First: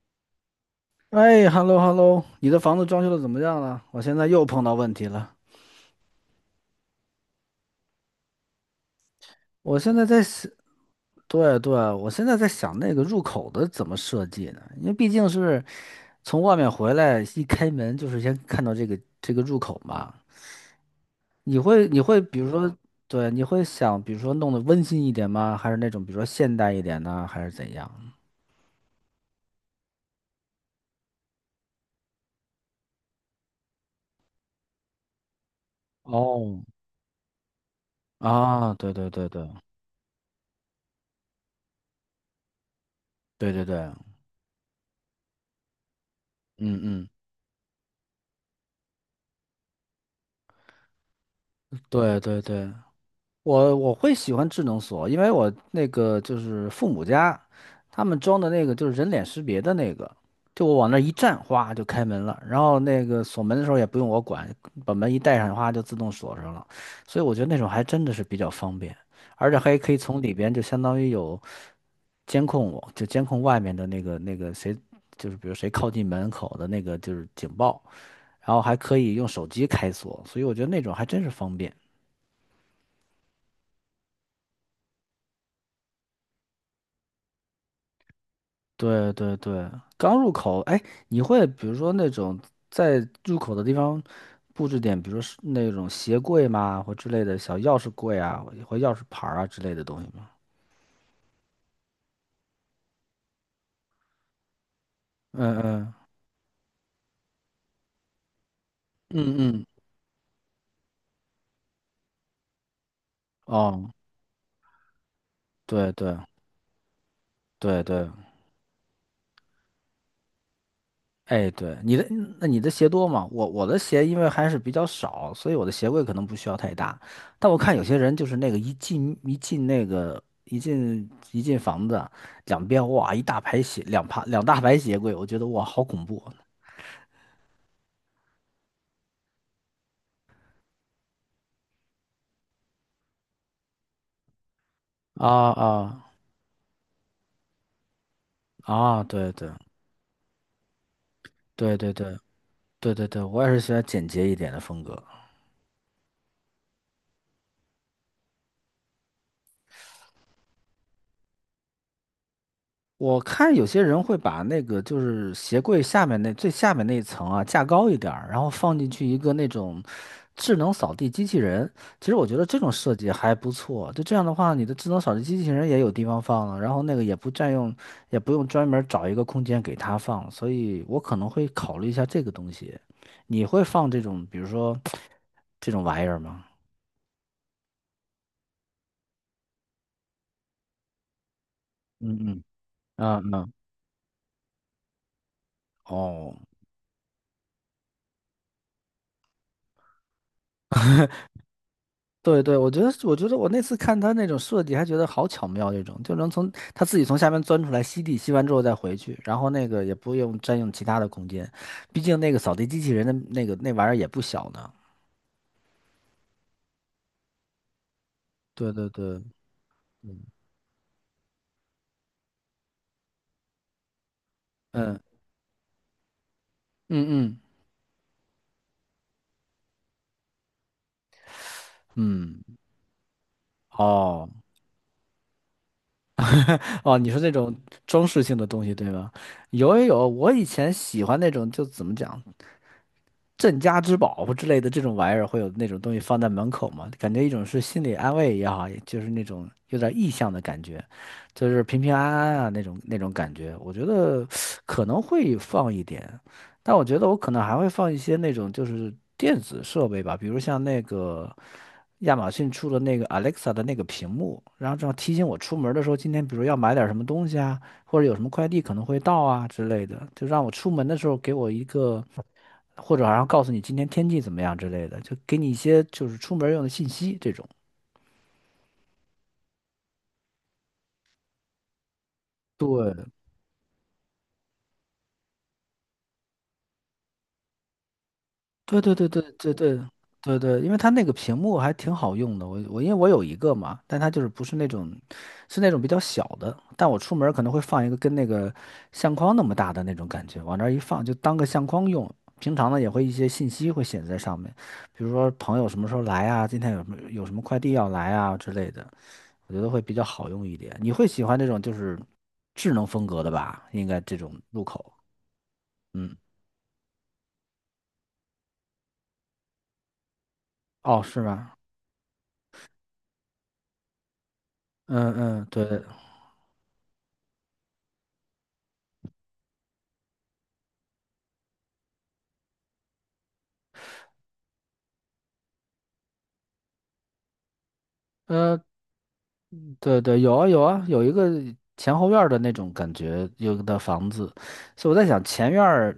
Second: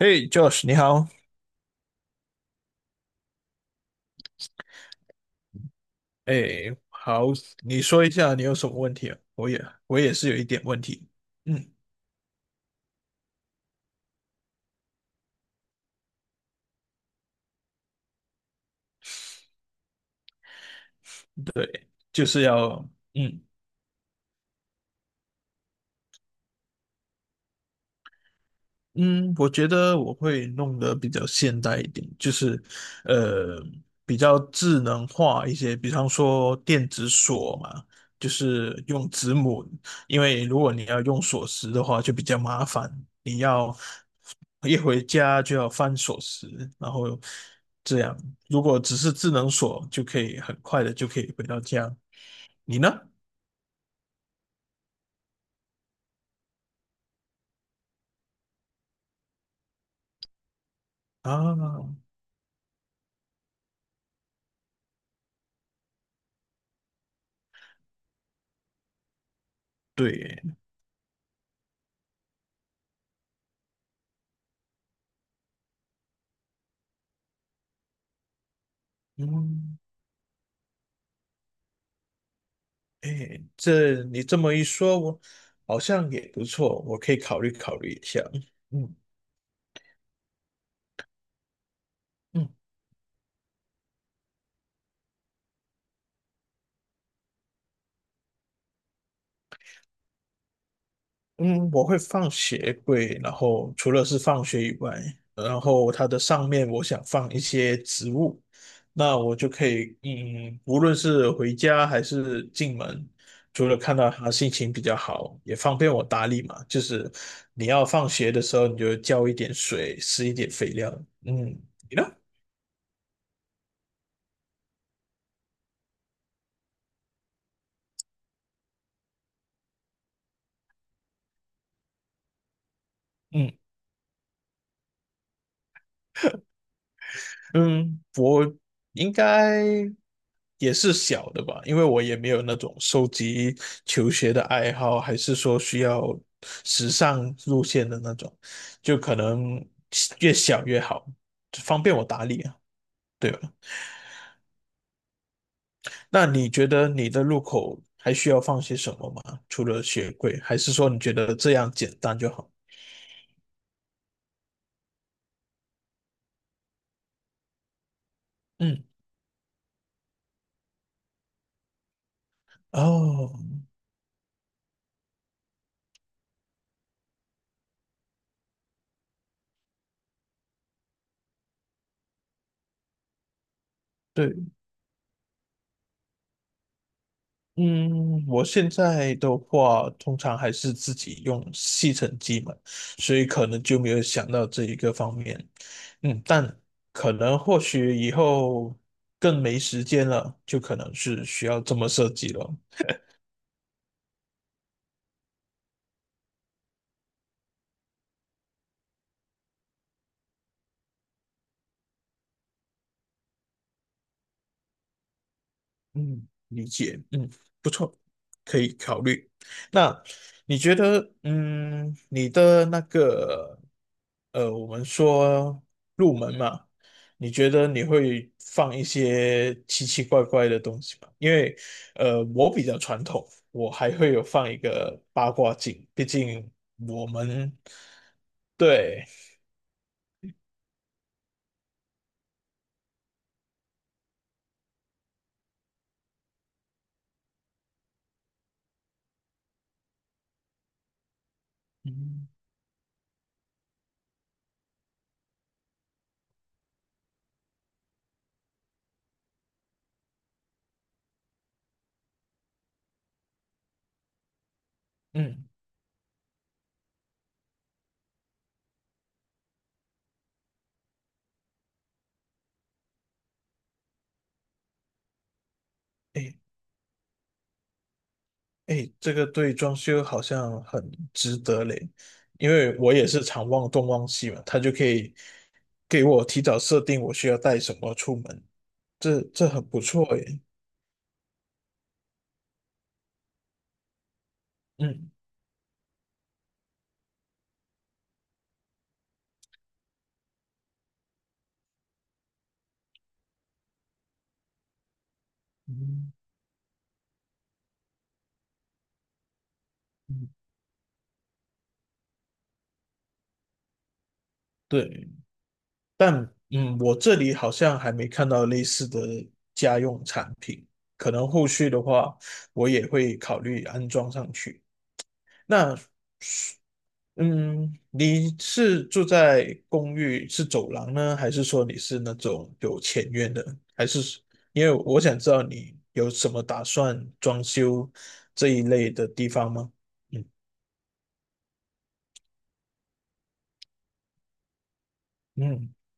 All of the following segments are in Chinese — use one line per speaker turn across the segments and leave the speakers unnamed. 嘿，Josh，你好。
哎，hello hello,你的房子装修的怎么样了？我现在又碰到问题了。
哎，好，你说一下你有什么问题啊？我也
我现
我
在
也
在
是有一
想，
点问题。
对啊
嗯，
对啊，我现在在想那个入口的怎么设计呢？因为毕竟是从外面回来，一开门就是先看到这个入口嘛。你会
对，
你会
就
比
是
如说，
要
对，
嗯
你会想，比如说弄得温馨一点吗？还是那种比如说现代一点呢？还是怎样？
嗯，我觉得我会弄得比较现代一点，就是，呃，比较智能化一些，比方说
哦，
电子锁嘛，就
啊，
是
对对
用
对
指
对
模，因为如果你要用锁匙的话，就比较麻烦，你
对对
要
对，
一回家就要翻锁匙，
嗯
然
嗯，
后这样，如果只是智能锁，就可以很快的就可以回到家。
对对对。
你呢？
我会喜欢智能锁，因为我那个就是父母家，他们装的那个就是人脸识别的那个，就我往那一站，哗就
啊，
开门了。然后那个锁门的时候也不用我管，把门一带上，哗就自动锁上了。所以我觉得那种还真的是比较方便，而且还可以从里
对，
边就相当于有监控我，就监控外面的那个谁，就是比如谁靠近门口的那个就是警报，然后还可以用手机
嗯。
开锁，所以我觉得那种还真是方便。
哎，这你这么一说，我好像也不错，我可以考虑考虑一下。嗯
对对对，刚入口，哎，你会比如说那种
嗯，
在入口的地方布置点，比如说是那种鞋柜嘛，或之类的小钥匙柜啊，或钥匙牌儿啊之类的东西吗？
嗯，我会放鞋柜，然后除了是放学以外，
嗯
然后
嗯
它的上面我想放一些植物，那
嗯
我就可
嗯，
以，无论是回家还是进门，除了
哦，
看到它心情比较好，也方
对
便我
对
打理嘛。就是你
对
要
对，
放学的时候，你就浇一点水，施一点肥料。
哎，
嗯，
对，你
你呢？
的，那你的鞋多吗？我的鞋因为还是比较少，所以我的鞋柜可能不需要太大。但我看有些人就是那个一进一进那个一进一进房子，两边哇一大
嗯
排鞋，两排两大排鞋柜，我觉得哇好恐怖
嗯。应该也是小的吧，因为我也没有那种收集球鞋的爱好，还
啊
是说需要
啊
时尚路线的那种，
啊！
就
啊
可
对对
能越小越好，
对
方
对
便我
对
打理啊，
对对对，
对吧？
我也是喜欢简洁一点的风格。
那你觉得你的入口还需要放些什么吗？除了鞋柜，还是说你觉得这样简单就好？
我看有些人会把那个就是鞋柜下面那最下面那一层啊架高一点儿，然后放
嗯，
进去一个那种智能扫地机器人。其实我觉得这种设计
哦，
还不错，就这样的话，你的智能扫地机器人也有地方放了，然后那个也不占用，也不用专门儿找一个空间给它放，所以我可能会考虑一下这个东西。你会放这种，
对。
比如说这种玩意儿吗？
嗯，我现在的话，通常还是自己用吸
嗯
尘机
嗯
嘛，所以
嗯
可
嗯，
能就没有想到这一个方面。嗯，
哦。
但可能或许以后更没时间了，就可能是需要这么设计
对
了。
对，我觉得，我觉得我那次看他那种设计，还觉得好巧妙，这种就能从他自己从下面钻出来吸地，吸完之后再回去，然后那个也不用占用其他的空间，毕竟那个扫地机器人的那个那玩意儿也不小呢。
嗯，理解，嗯，不错，可
对
以
对
考
对，
虑。那
嗯
你觉得，嗯，你的那个，我们
嗯
说入门嘛，
嗯
你
嗯
觉得你会放一些奇奇怪怪的东西吗？因为，
嗯，
我比较传统，我还会有
哦
放一个八卦镜，毕竟
哦，
我
你说那
们
种装饰性的东西对
对，
吧？有有有，我以前喜欢那种，就怎么讲？镇家之宝或之类的这种玩意儿，会有那种东西放在门口吗？感觉一种是心理安慰也好，也就是那种有点意向的感觉，就是平平安
嗯
安啊那种感觉。我觉得可能会放一点，但我觉得我可能还会放一些那种就是电子设备吧，比如像那个亚马逊出的那个 Alexa 的那个屏幕，然后这样提醒我
嗯，
出门的时候，今天比如要买点什么东西啊，或者有什么快递可能会到啊之类的，就让我出门的时候给我一个。或者好像告诉你今天天气怎么样之类的，就给你一些就是
诶
出门用的信息这种。
哎，这个对装修好像很值得嘞，因为我
对，
也是常忘东忘西嘛，他就可以给我提早设定我需要带什么出门，
对对对对
这
对
很
对
不错
对
耶。
对，因为它那个屏幕还挺好用的，我因为我有一个嘛，但它就是不是那种，
嗯
是那种比较小的，但我出门儿可能会放一个跟那个相框那么大的那种感觉，往那儿一放就当个相框用。平常呢也会一些信息会写在上面，比如说朋友什么时候
嗯，
来啊，今天有什么快递要来啊之类的，我觉得会比较好
嗯，
用一点。你会喜欢这种就是智能风格的吧？应该这种入口，
对，但
嗯，
我这里好像还没看到类似的家用产品，
哦，
可
是
能后
吧？
续的话我也会考虑安装上去。
嗯嗯，
那
对。
嗯，你是住在公寓是走廊呢，还是说你是那种有前院的？还是因为我想知道你有什么打算装修这
呃，
一类的地方吗？
对对，
嗯
有啊有啊，有一个前后院儿的那种感觉，有的房子，所以我在想前院
嗯
儿，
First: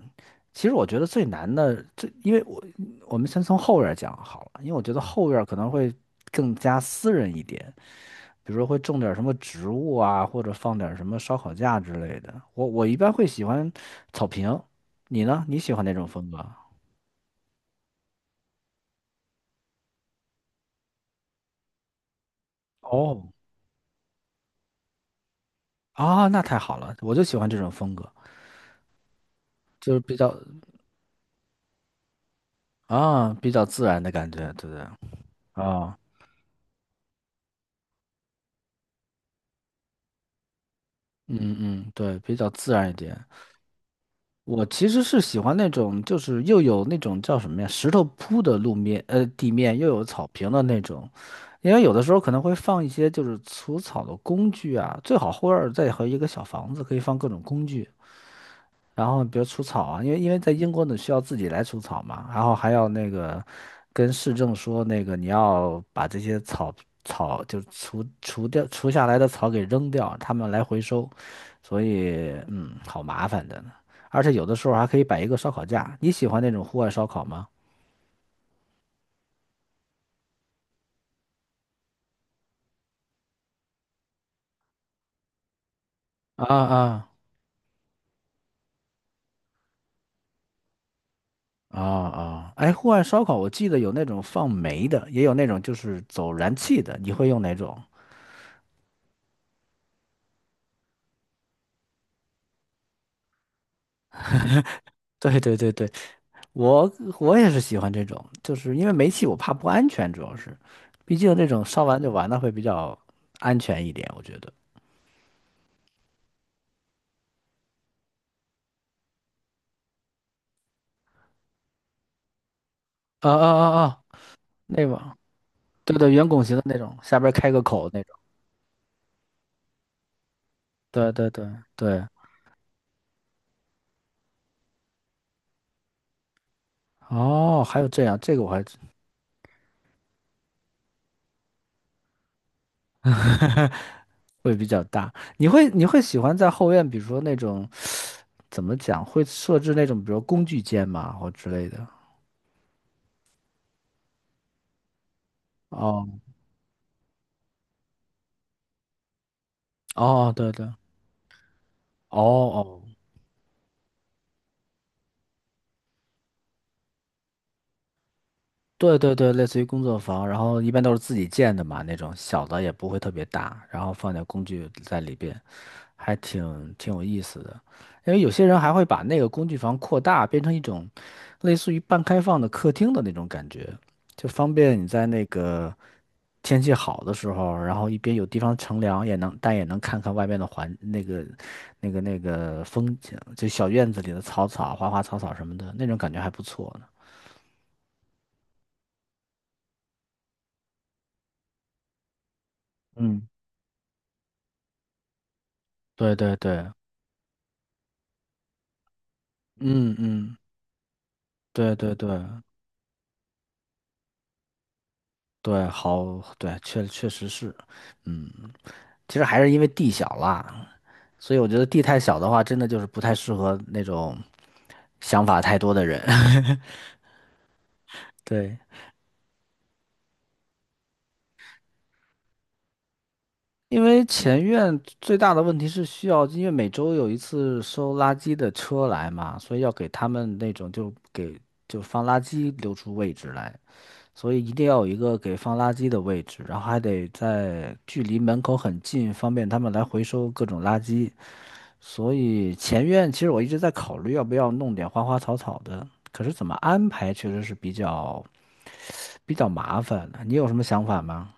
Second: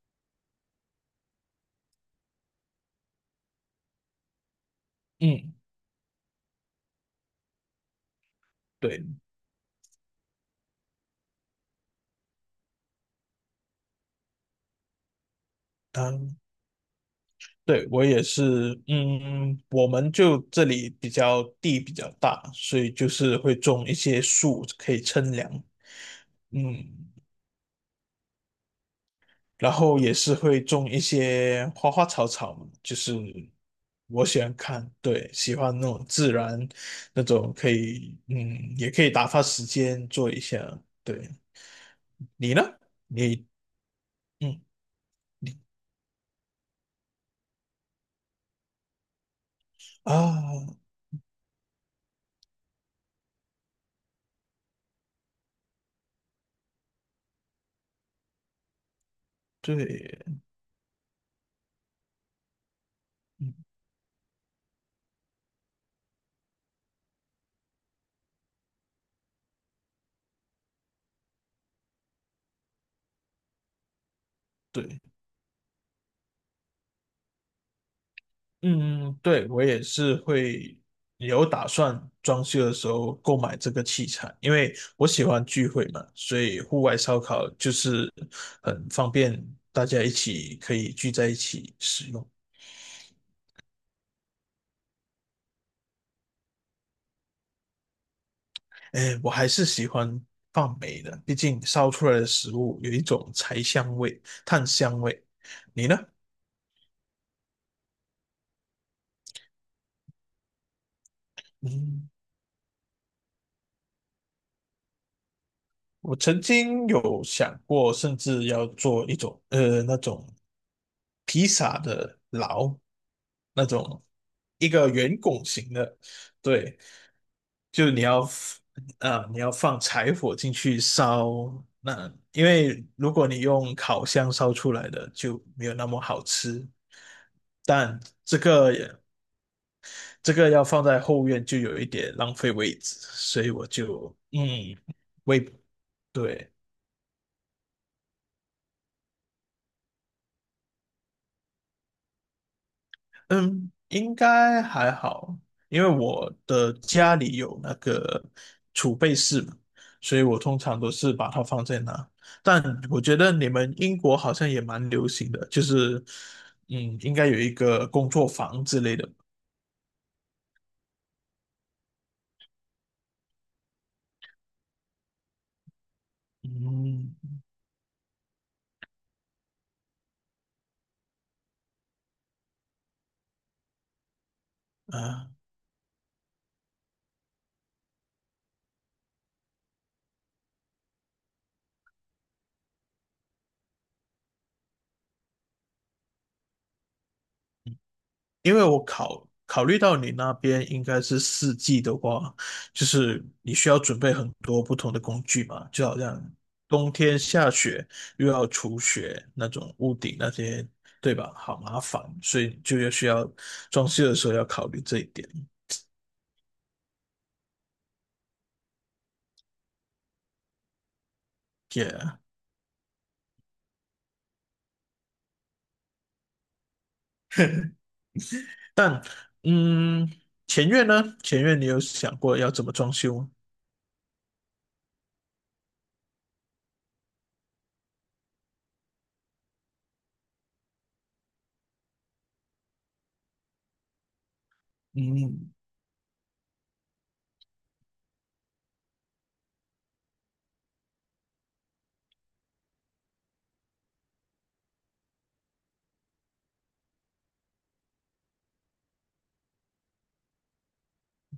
其实我觉得最难的，最因为我我们先从后院儿讲好了，因为我觉得后院儿
嗯，
可能会更加私人一点，比如说会种
对，
点儿什么植物啊，或者放点儿什么烧烤架之类的。我一般会喜欢草坪，你呢？你喜欢哪种风
当
格？
对我也是，我们就这里比较地比较大，所以就
哦，
是会种一些树可以乘凉。
啊，那太好了，
嗯，
我就喜欢这种风格，
然
就
后
是
也
比较
是会种一些花花草草嘛，就是
啊比较自然的
我
感
喜
觉，
欢
对不对？
看，对，喜欢那
啊。
种自然，那种可以，也可以打发时间做一下。对，
嗯嗯，对，比较
你呢？
自然一点。
你，嗯
我其实是喜欢那种，就是又有那种叫什么呀，石头铺的路面，地面又有草坪的那
啊，
种。因为有的时候可能会放一些就是除草的工具啊，最好后院儿再和一个小房子，可以放各种工具。然后比如除草啊，因为
对，
在英国你需要自己来除草嘛，然后还要那个
嗯，
跟市政说那个你要把这些草草就除除掉除下来的草给扔掉，他们来回收，所以嗯，好麻烦的呢。而且有的时候还可
对。
以摆一个烧烤架，你喜欢那种户外烧烤吗？
嗯，对，我也是会有打算装修的时候购买这个器材，因为我喜欢聚会嘛，所
啊
以户外
啊
烧烤就是很方便，大家一起可以聚在一起
啊
使用。
啊！哎，户外烧烤我记得有那种放煤的，也有那种就是走燃气的，你会用哪种？
哎，我还是喜欢放煤的，毕竟烧出来的食物有一种柴香味、炭香味。
对对对
你
对，
呢？
我我也是喜欢这种，就是因为煤气我怕不安全，主要是，毕竟这种烧完就
嗯。
完了会比较安全一点，我觉得。
我曾经有想过，甚至要做一种那种披萨的牢，
啊啊
那
啊
种
啊，
一
那
个
个，
圆拱形
对
的，
对，圆拱形的那
对，
种，下边开个口
就
那种。
啊、你要放柴火进去
对对对
烧，
对，
那因为如果你用烤箱烧出来的就没有那么好吃，
哦，还有
但
这样，这
这
个我还
个
真
也这个要放在后院就有一点浪费位置，所以我 就
会比较大。
为
你会喜欢在
对。
后院，比如说那种怎么讲，会设置那种，比如工具间嘛，或之类的。
嗯，应该还好，因为
哦
我的家里有那个储备室嘛，所以
哦，
我
对
通
对，哦
常都是把它放在那。但
哦，
我觉得你们英国好像也蛮流行的，就是应该有一个工作房之类
对
的。
对对，类似于工作房，然后一般都是自己建的嘛，那种小的也不会特别大，然后放点工具在里边，还挺有
嗯，
意思的。因为有些人还会把那个工具房扩大，变成一种类似于半开放的客厅的那种感觉，就方便你在那
啊。
个天气好的时候，然后一边有地方乘凉，也能但也能看看外面的环那个那个风景，就小院子里的草草、花花草草什么的，那种感觉还不错呢。
因为我考虑到你那边应该是四季的话，就是
嗯，
你需要准备很多不同的工具嘛，就好
对
像
对对，
冬天下雪又要除雪那种屋
嗯
顶那
嗯，
些，对吧？好
对
麻
对
烦，
对
所以就要需要装修的时候要考虑这一点。
对，好，对，确确实是，嗯，其实还是因为地小啦，所以我觉得地太小
Yeah，
的话，真的就是不太适合那种想法太多的人。对，
嗯，前院呢？前院你有想过要怎么装修吗？
因为前院最大的问题是需要，因为每周有一次收垃圾的车来嘛，所以要给他们那种就给就放垃圾留出位置来。所以一定要有一个给
嗯
放垃圾的位置，然后还得在距离门口很近，方便他们来回收各种垃圾。所以前院其实我一直在考虑要不要弄点花花草草的，可是怎么安排确实是比较麻烦的你有什么想法吗？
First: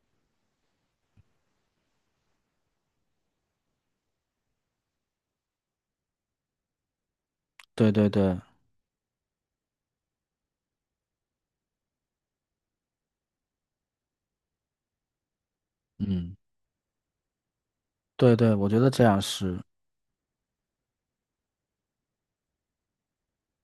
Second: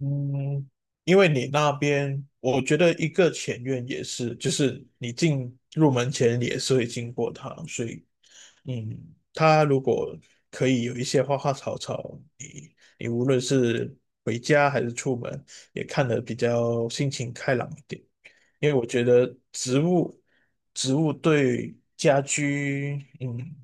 嗯，因为你那边，我觉得一个前院也是，就是你进入门前你也是会经过它，所
对
以，
对对，
它如果可以有一些花花草草，你无论是回家还是出门，也看得比
嗯，
较心情开朗一点。
对对，我
因为
觉
我
得
觉
这样
得
是。
植物对家居，嗯，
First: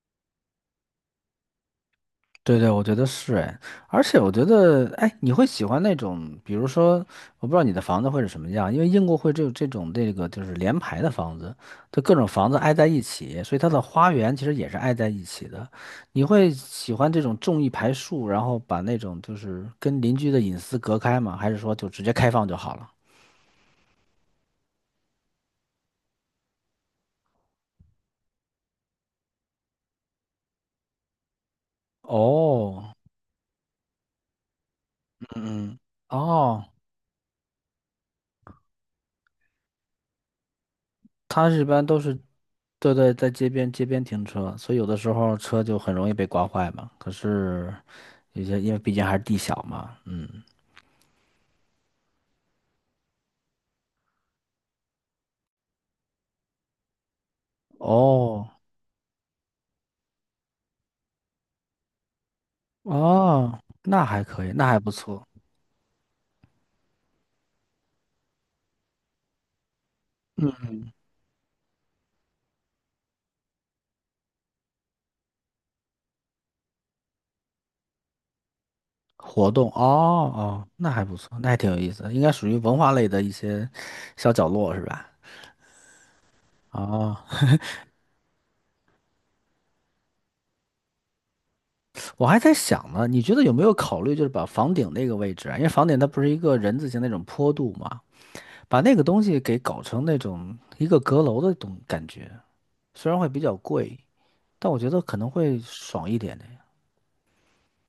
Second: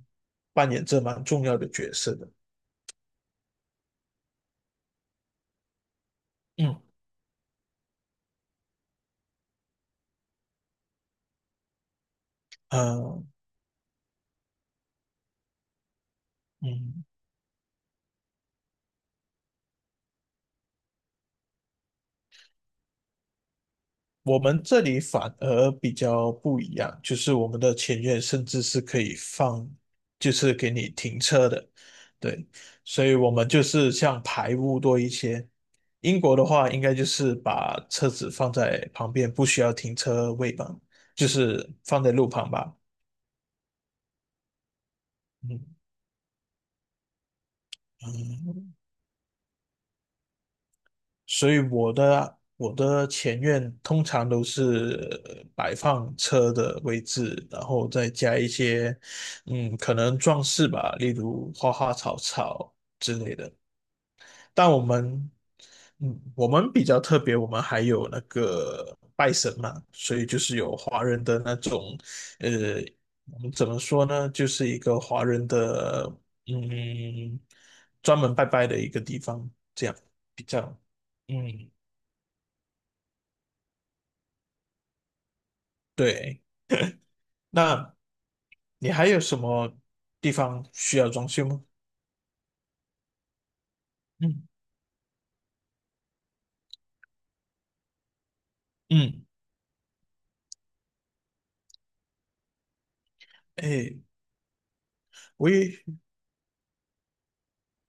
扮演着蛮重要的角色的。
对对，我觉得是哎，而且我觉得哎，你会喜欢那种，比如
嗯，
说，我不知道你的房子会是什么样，因为英国会这种就是连排的房子，就各种房子挨在一
呃，
起，所以它的花园其实也是挨在一起的。你会喜
嗯。
欢这种种一排树，然后把那种就是跟邻居的隐私隔开吗？还是说就直接开放就好了？
我们这里反而比较不一样，就是我们的前院甚至是可以放，就是给你停车的，对，
哦，
所以我们就是像排污多一些。
嗯嗯，
英国的话，
哦。
应该就是把车子放在旁边，不需要停车位吧，就
它一
是
般都
放在
是，
路旁吧。
对对，在街边停车，所以有的时候车
嗯
就很容易被刮坏嘛。可是有些因
嗯，
为毕竟还是地小嘛，嗯，
所以我的前院通常都是摆放车的位置，然后再加一
哦
些，可能装饰吧，例如花花草草之类的。
哦，那还可以，那
但
还
我
不错。
们，我们比较特别，我们还有那个拜神嘛，所以就是有华人的那种，呃，我们怎么说呢，就是一个华人的，嗯，专门拜拜的一个地
活
方，
动哦
这样比较。
哦，那还不错，那还挺
嗯，
有意思的应该属于文化类的一些小角落是吧？
对，
哦，
那你还有什么地方需要装修吗？
我还在想呢，你觉得有没有考虑就是把
嗯
房顶那个位置啊，因为房顶它不是一个人字形那种坡度嘛，把那个东
嗯，
西给搞成那种一个阁楼的东感觉。虽然会比较
哎，
贵，但我觉得可能
我
会
也
爽一点的呀。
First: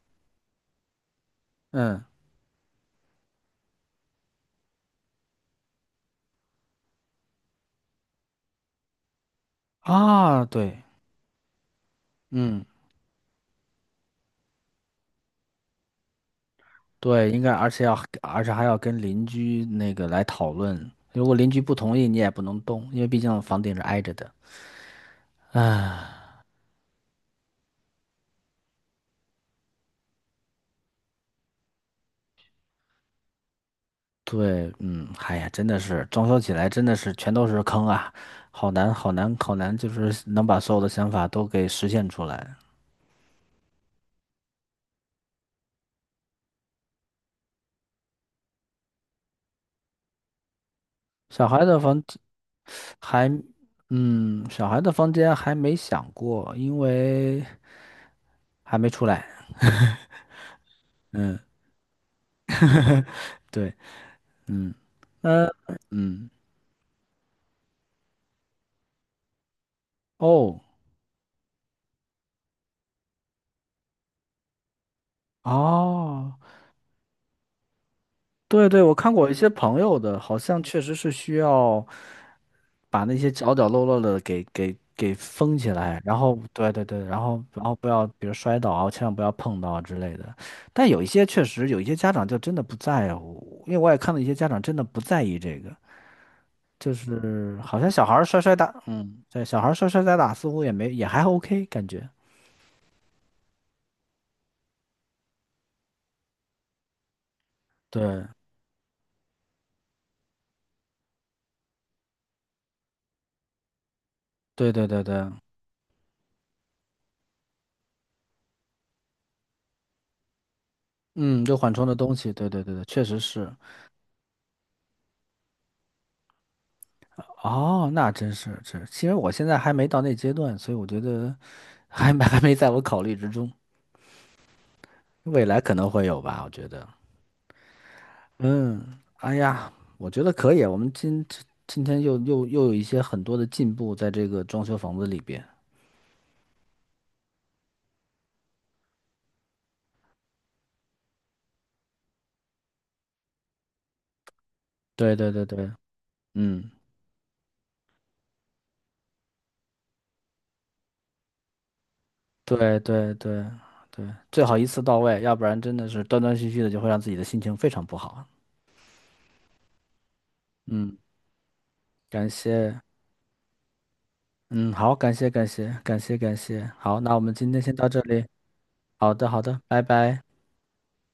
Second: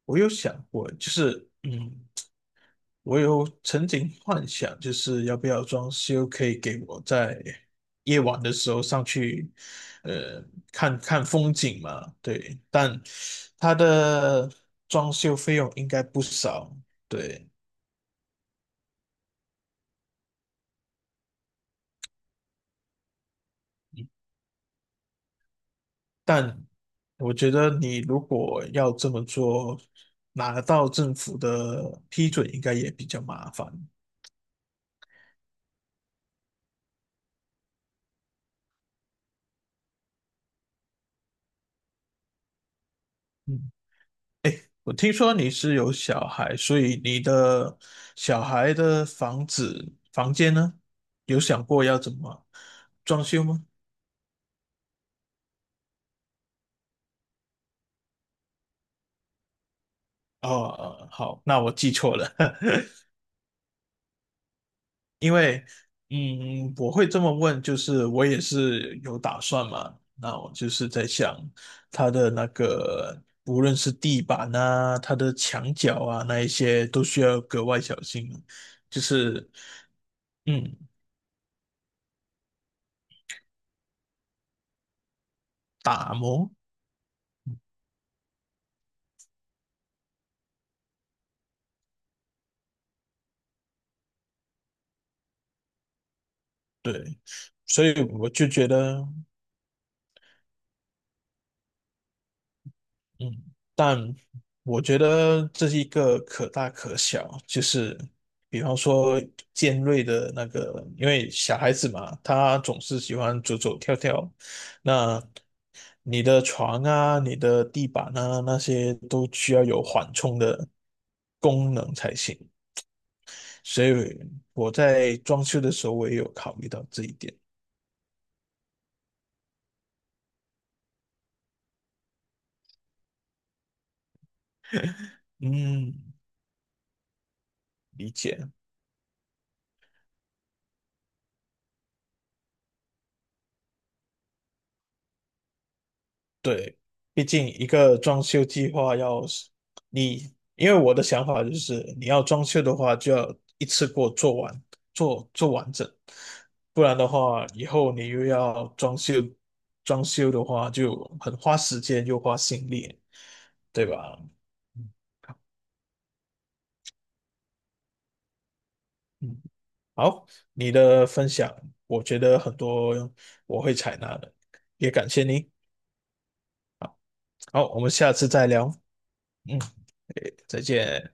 我有想过，就是
嗯
我有曾经幻想，就是要不要装修，可以给我在夜晚的时候上去，
啊，
呃，
对，
看看风景嘛。对，
嗯
但它的装修费用应该不少。
对，应
对，
该而且要而且还要跟邻居那个来讨论，如果邻居不同意，你也不能动，因为毕竟房顶是挨着的。
但我觉得你如果要这么做，拿到政府的批准应该也比较麻烦。
对，嗯，哎呀，真的是装修起来真的是全都是坑啊，好难好难好难，就是能把所有的想法都给实现出来。
嗯，我听说你是有小孩，所以你的小孩的房间呢，有
小孩
想
的
过要
房
怎么装
还，
修吗？
嗯，小孩的房间还没想过，因为还没出来。
哦，哦
嗯。
好，那我记错了。
对，嗯，
因
呃，
为，
嗯，
我会这么问，就是我也是有打算嘛。那我
哦，
就是在想，它的那个无论是地板啊，它的墙角啊，
哦，
那一些都需要格外小心，
对对，我
就
看过一些
是
朋友的，好像
嗯，
确实是需要把那些角角落落的给封起来，
打
然后
磨。
对对对，然后不要，比如摔倒啊，千万不要碰到啊之类的。但有一些确实有一些家长就真的不在乎，因为我也看到一些家长真的不在意这个，就
对，
是好
所
像
以
小孩儿
我
摔
就
摔
觉
打，
得。
嗯，对，小孩儿摔摔打打似乎也没也还 OK 感觉，
嗯，但我觉得这是一个可大可小，就是
对
比方说尖锐的那个，因为小孩子嘛，他总是喜欢走走跳跳，
对对对对。
那你的床啊、你的地板啊那些都需要有缓冲的
嗯，就缓
功
冲
能
的
才
东西，
行，
对对对对，确实是。
所以我在装修的时候我也有考虑到这一点。
哦，那真是是，其实我现在还没到那阶段，所以我觉得还没 还没在我考虑之中，未来可能
嗯，
会有吧，我觉得。
理解。
嗯，哎呀，我觉得可以啊，我们今今天又有一些很多的进步在这个装修房子里边。
对，毕竟一个装修计划要是你，因为我的想法就是，你要装修的话，就要一次过做完，
对
做
对对
做
对，
完整，
嗯，
不然的话，以后你又要装修，装修的话就很花时间又花心
对
力，
对对
对
对，
吧？
最好一次
嗯，
到位，要不然真的是断断续续的，就会让自己的心情非常不好啊。
嗯好，你
嗯，
的分享，我觉
感
得很
谢。
多我会采纳的，
嗯，
也
好，
感
感
谢
谢感
你。
谢感谢感谢，好，那我们今天
好，
先
我
到
们
这
下
里。
次再聊。
好的好
嗯，
的，拜拜。
诶再见。